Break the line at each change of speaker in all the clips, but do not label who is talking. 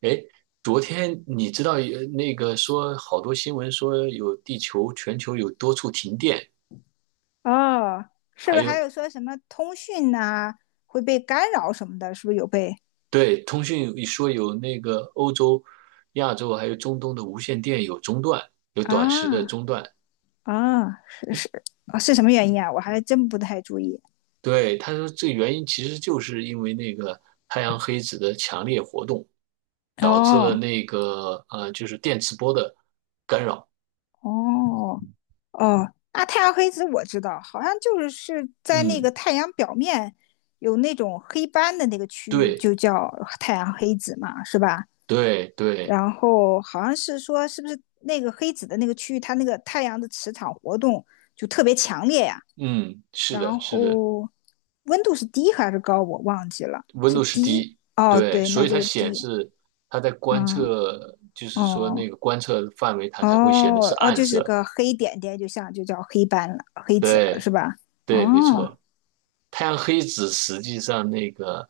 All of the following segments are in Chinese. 诶，昨天你知道有那个说好多新闻说有地球全球有多处停电，
哦，是
还
不是还
有
有说什么通讯呐、会被干扰什么的？是不是有被
对通讯说有那个欧洲、亚洲还有中东的无线电有中断，有短时的
啊
中断。
啊？是是啊，是什么原因啊？我还真不太注意。
对，他说这原因其实就是因为那个太阳黑子的强烈活动，导致了
哦
那个就是电磁波的干扰。
哦哦，那太阳黑子我知道，好像就是在那个
嗯，
太阳表面有那种黑斑的那个区域，
对
就叫太阳黑子嘛，是吧？
对对，
然后好像是说，是不是那个黑子的那个区域，它那个太阳的磁场活动就特别强烈呀、
嗯，是的，
然
是的。
后温度是低还是高？我忘记了，
温
是
度是
低。
低，
哦，
对，
对，
所
那
以
就
它
是
显
低。
示它在观
嗯，
测，就是说那
哦，
个观测范围，它才会显得
哦，
是
哦，
暗
就是
色。
个黑点点，就像就叫黑斑了，黑子了，
对，
是吧？
对，没
哦，
错。太阳黑子实际上那个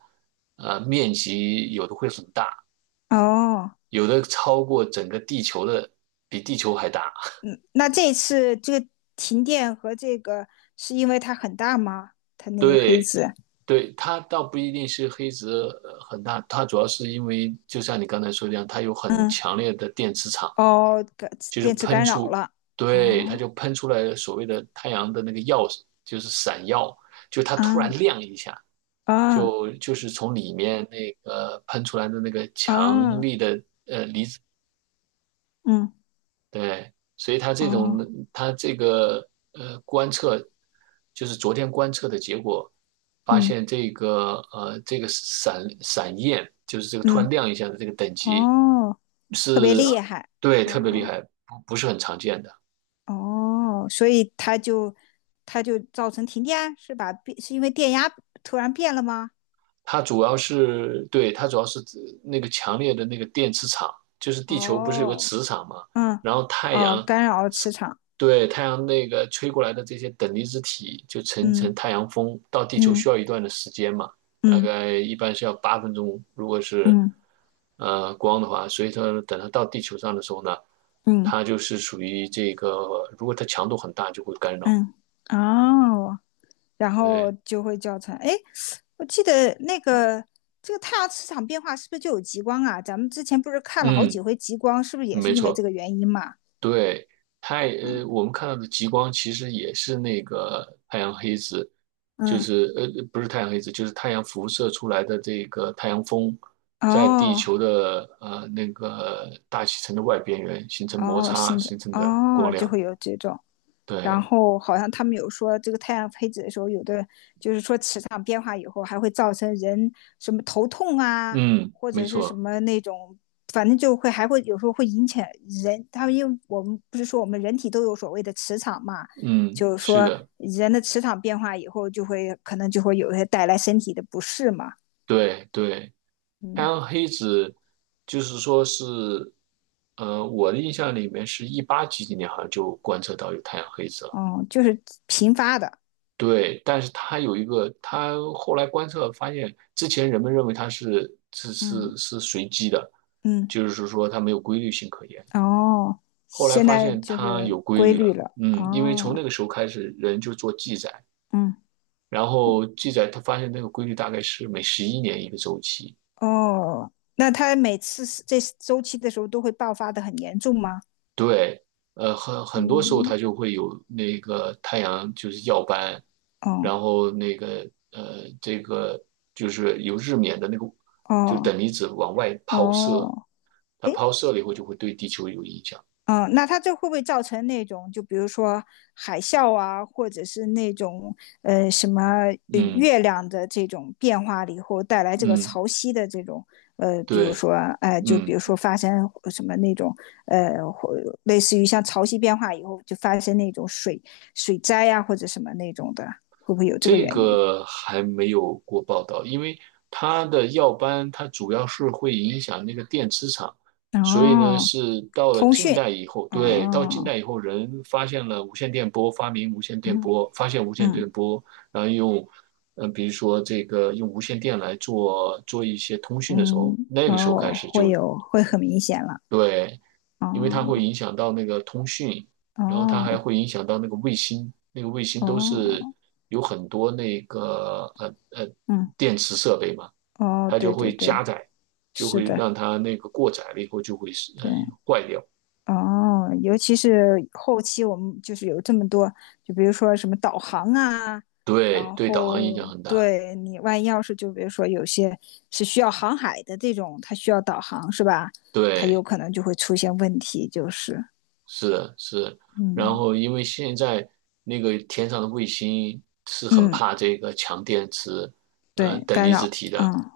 面积有的会很大，
哦，
有的超过整个地球的，比地球还大。
那这次这个停电和这个是因为它很大吗？它那个黑
对，
子，
对，它倒不一定是黑子很大，它主要是因为就像你刚才说的一样，它有很
嗯，
强烈的电磁场。
哦，干
就是
电池
喷
干扰
出，
了。
对，它就
哦，
喷出来了所谓的太阳的那个耀，就是闪耀，就它突然
啊
亮一下，
啊
就是从里面那个喷出来的那个强
啊，
力的，
嗯，
对，所以它这种
哦，
它这个观测，就是昨天观测的结果，发
嗯
现这个闪闪焰，就是这个突然
嗯，
亮一下的这个等级
哦。特别
是，
厉害。
对，特别厉
哦
害，不是很常见的。
哦，所以它就造成停电，是吧？变是因为电压突然变了吗？
它主要是指那个强烈的那个电磁场，就是地球不是有个
哦，
磁场嘛，
嗯，
然后太
哦，
阳
干扰了磁场。
对太阳那个吹过来的这些等离子体就层层
嗯
太阳风到地球需
嗯
要一段的时间嘛，大
嗯
概一般是要8分钟，如果是
嗯
光的话，所以说等它到地球上的时候呢，
嗯
它就是属于这个，如果它强度很大就会干扰。
嗯，哦，然后
对，
就会造成。哎，我记得那个这个太阳磁场变化是不是就有极光啊？咱们之前不是看了好几
嗯，
回极光，是不是也是
没
因为这
错。
个原因嘛？
对，太，
嗯
我们看到的极光其实也是那个太阳黑子，就
嗯，
是不是太阳黑子，就是太阳辐射出来的这个太阳风，在地
哦
球的那个大气层的外边缘形成摩
哦，
擦
新疆
形成的光
哦，就
亮。
会有这种。然
对，
后好像他们有说，这个太阳黑子的时候，有的就是说磁场变化以后，还会造成人什么头痛啊，
嗯，
或
没
者是什
错，
么那种，反正就会还会有时候会引起人。他们因为我们不是说我们人体都有所谓的磁场嘛，
嗯，
就是
是
说
的，
人的磁场变化以后，就会可能就会有一些带来身体的不适嘛。
对对，太
嗯，
阳黑子就是说是，我的印象里面是一八几几年好像就观测到有太阳黑子了。
哦，就是频发的。
对，但是他有一个，他后来观测发现，之前人们认为它是是是
嗯
是随机的，
嗯。
就是说它没有规律性可言。
哦，
后来
现
发
在
现
就
它
是
有规
规
律
律
了，
了。
嗯，因为从那
哦，
个时候开始，人就做记载，
嗯，
然后记载他发现那个规律大概是每11年一个周期，
哦，那他每次是这周期的时候都会爆发的很严重吗？
对，很很多时候
嗯，
它就会有那个太阳就是耀斑，然
哦，
后那个这个就是有日冕的那个，就等
哦，
离子往外抛射，
哦，
它
诶，
抛射了以后就会对地球有影响。
嗯，那它这会不会造成那种，就比如说海啸啊，或者是那种什么
嗯
月亮的这种变化了以后带来这个
嗯，
潮汐的这种比如
对，
说就比
嗯。
如说发生什么那种或类似于像潮汐变化以后就发生那种水灾呀、或者什么那种的，会不会有这个
这
原因？
个还没有过报道，因为它的耀斑它主要是会影响那个电磁场，所以呢
哦，
是到了
通
近
讯，
代以后，对，到近
哦，
代以后人发现了无线电波，发明无线电
嗯
波，发现无线电
嗯
波，然后用，嗯、比如说这个用无线电来做做一些通讯的时候，
嗯，
那个时候开
哦，
始
会
就
有会很明显了，
对因为它会
哦。
影响到那个通讯，然后它
哦
还会影响到那个卫星，那个卫星都是
哦，
有很多那个
嗯，
电池设备嘛，
哦，
它就
对对
会
对，
加载，就
是
会
的，
让它那个过载了以后就会是
对，
坏掉，
哦，尤其是后期我们就是有这么多，就比如说什么导航啊，
对
然
对，导航影响
后
很大，
对你万一要是就比如说有些是需要航海的这种，它需要导航是吧？它
对，
有可能就会出现问题，就是，
是的是然
嗯
后因为现在那个天上的卫星是很
嗯，
怕这个强电池，
对，
等
干
离子
扰，
体的。
嗯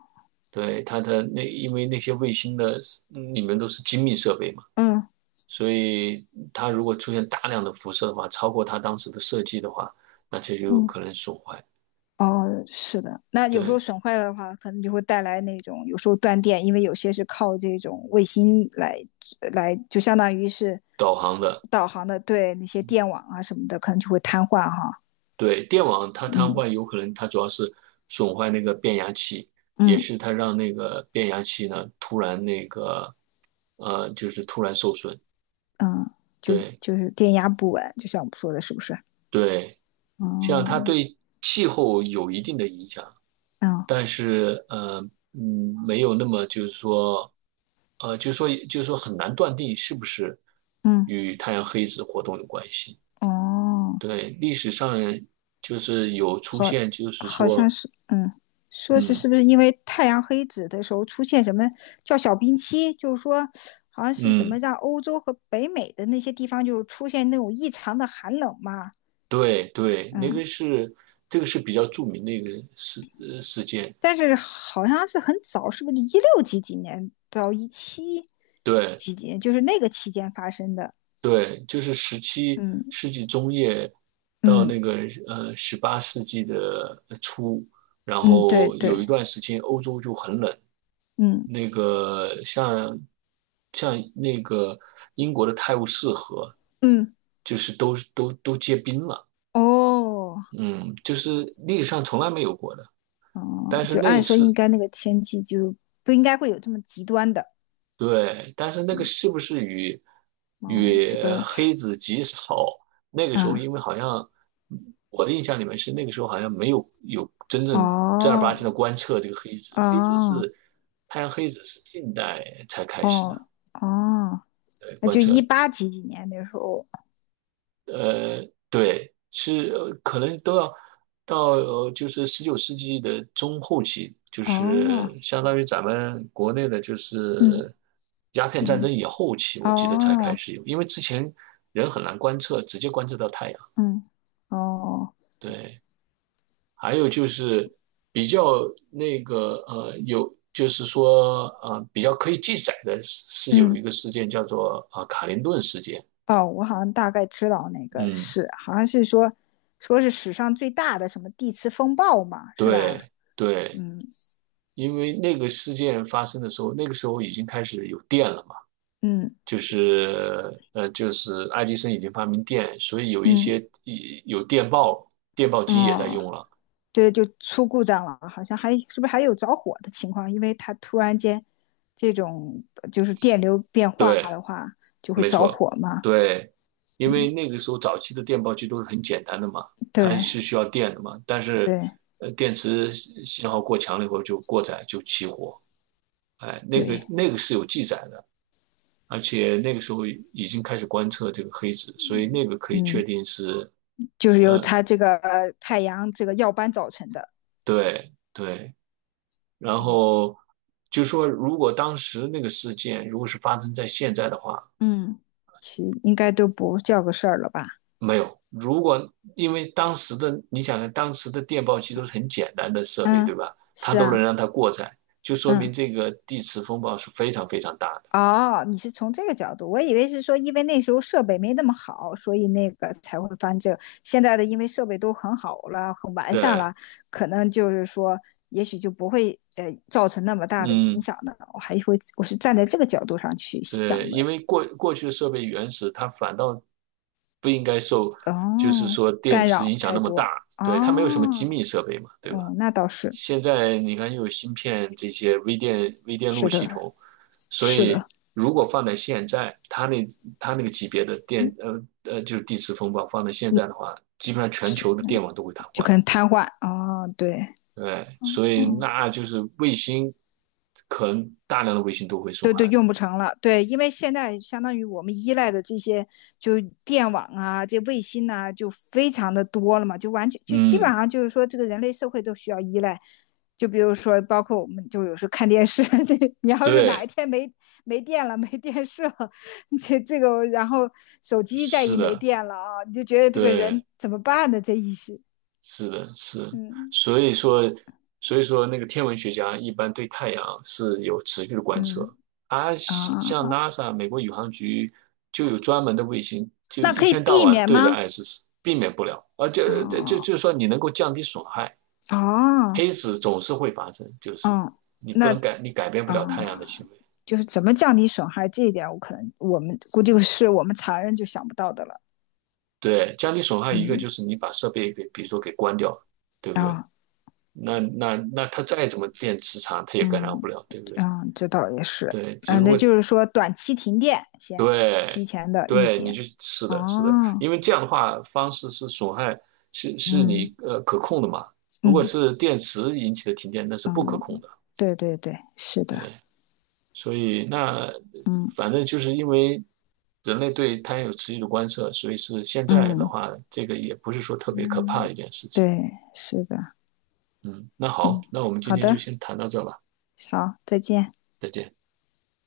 对，它的那，因为那些卫星的嗯里面都是精密设备嘛，
嗯
所以它如果出现大量的辐射的话，超过它当时的设计的话，那这就有
嗯。
可能损坏。
哦，是的，那有时候
对，
损坏了的话，可能就会带来那种有时候断电，因为有些是靠这种卫星来就相当于是
导航的，
导航的，对那些电网啊什么的，可能就会瘫痪哈。
对，电网它瘫痪，
嗯
有可能它主要是损坏那个变压器，也
嗯
是它让那个变压器呢突然那个，就是突然受损。
嗯，就
对
就是电压不稳，就像我们说的，是不是？
对。像它
哦，
对气候有一定的影响，
嗯
但是没有那么就是说，就是说很难断定是不是
嗯
与太阳黑子活动有关系。
哦。
对，历史上就是有出
好，
现，就是
好像
说，
是，嗯，说是
嗯
是不是因为太阳黑子的时候出现什么叫小冰期，就是说好像是什么
嗯，
让欧洲和北美的那些地方就出现那种异常的寒冷嘛，
对对，那个
嗯，
是这个是比较著名的一个事事件。
但是好像是很早，是不是一六几几年到一七
对，
几几年，就是那个期间发生的，
对，就是十七
嗯
世纪中叶到
嗯
那个18世纪的初，然
嗯，对
后
对，
有一段时间欧洲就很冷，
嗯
那个像像那个英国的泰晤士河，
嗯，
就是都都都结冰了，
哦
嗯，就是历史上从来没有过的。
哦，
但是
就
那一
按说应
次
该那个天气就不应该会有这么极端的。
对，但是那个是不是与
哦，
与
这个，
黑子极少？那个时候，
嗯，
因为好像我的印象里面是那个时候好像没有有真正正儿八
哦，
经的观测这个黑子，黑子
哦，
是太阳黑子是近代才开始的，
哦，哦，
对，
那
观
就
测
一八几几年那时候，
呃，对，是可能都要到就是19世纪的中后期，就
哦，
是相当于咱们国内的，就
嗯，
是鸦片战
嗯，
争以后期，我记得才开
哦，
始有，因为之前人很难观测，直接观测到太阳。
嗯，哦，
对，还有就是比较那个有就是说比较可以记载的是是有一
嗯，
个事件叫做啊、卡林顿事件。
哦，我好像大概知道那个
嗯，
是，好像是说，说是史上最大的什么地磁风暴嘛，是吧？
对对。
嗯，
因为那个事件发生的时候，那个时候已经开始有电了嘛，
嗯，
就是就是爱迪生已经发明电，所以有一
嗯，
些有电报，电报
嗯
机也在
哦。
用了。
对，就出故障了，好像还是不是还有着火的情况？因为它突然间这种就是电流变化
对，
的话，就会
没
着
错，
火嘛。
对，因为那个时候早期的电报机都是很简单的嘛，它是
对
需要电的嘛，但是
对
电池信号过强了以后就过载就起火，哎，那个
对，
那个是有记载的。而且那个时候已经开始观测这个黑子，所以那个可以确
嗯，
定是
就是由
呃，
它这个太阳这个耀斑造成的。
对对，然后就说，如果当时那个事件如果是发生在现在的话，
嗯，其应该都不叫个事儿了吧？
没有。如果因为当时的，你想想，当时的电报机都是很简单的设备，对
嗯，
吧？它
是
都能
啊，
让它过载，就说明
嗯。
这个地磁风暴是非常非常大的。
哦，你是从这个角度，我以为是说，因为那时候设备没那么好，所以那个才会翻这个现在的因为设备都很好了，很完善
对，
了，可能就是说，也许就不会造成那么大的影
嗯，
响的。我还会，我是站在这个角度上去
对，
想
因
的。
为过去的设备原始，它反倒不应该受，就是
哦，
说电
干
磁
扰
影响
太
那么大。
多。
对，它没有什么机
哦，
密设备嘛，对吧？
哦，那倒是，
现在你看又有芯片这些微电路
是
系
的，
统，所
是
以
的，
如果放在现在，它那它那个级别的电就是地磁风暴放在现
一
在的话，基本上全
直，
球的电网都会瘫
就
痪。
可能瘫痪。哦，对，
对，所以
嗯。
那就是卫星，可能大量的卫星都会损
都
害。
用不成了。对，因为现在相当于我们依赖的这些，就电网啊，这卫星呐、啊就非常的多了嘛，就完全就基本
嗯，
上就是说，这个人类社会都需要依赖。就比如说，包括我们就有时候看电视，这你要是哪一
对，
天没电了，没电视了，这个，然后手机再
是
一没
的，
电了啊，你就觉得这个
对。
人怎么办呢？这意思，
是的，是，
嗯
所以说，所以说那个天文学家一般对太阳是有持续的观
嗯
测，而
啊，
像像 NASA 美国宇航局就有专门的卫星，就
那
一
可以
天到
避
晚
免
对着
吗？
爱是避免不了，啊，且就就
哦
就说你能够降低损害，
哦
黑子总是会发生，就是
哦，
你不
那
能改，你改变不
啊，
了太阳的
嗯
行为。
就是怎么降低损害这一点，我可能我们估计是我们常人就想不到的了。
对，降低损害一个
嗯
就是你把设备给，比如说给关掉，对不对？
啊
那那那它再怎么电磁场，它也干扰
嗯
不了，对不对？
啊，嗯这倒也是。
对，只
嗯，
不
那
过
就是说短期停电先
对，
提前的预
对，你
警。
就是的，是的，
哦，
因为这样的话，方式是损害，是是
嗯
你可控的嘛。如果
嗯
是电池引起的停电，那是不可控
嗯，
的。
对对对，是的，
对，所以那反
嗯
正就是因为人类对碳有持续的观测，所以是现在的
嗯
话，这个也不是说特别可怕
嗯，
的一件事情。
对，是的，
嗯，那好，
嗯，
那我们今
好
天就
的，
先谈到这吧，
好，再见。
再见。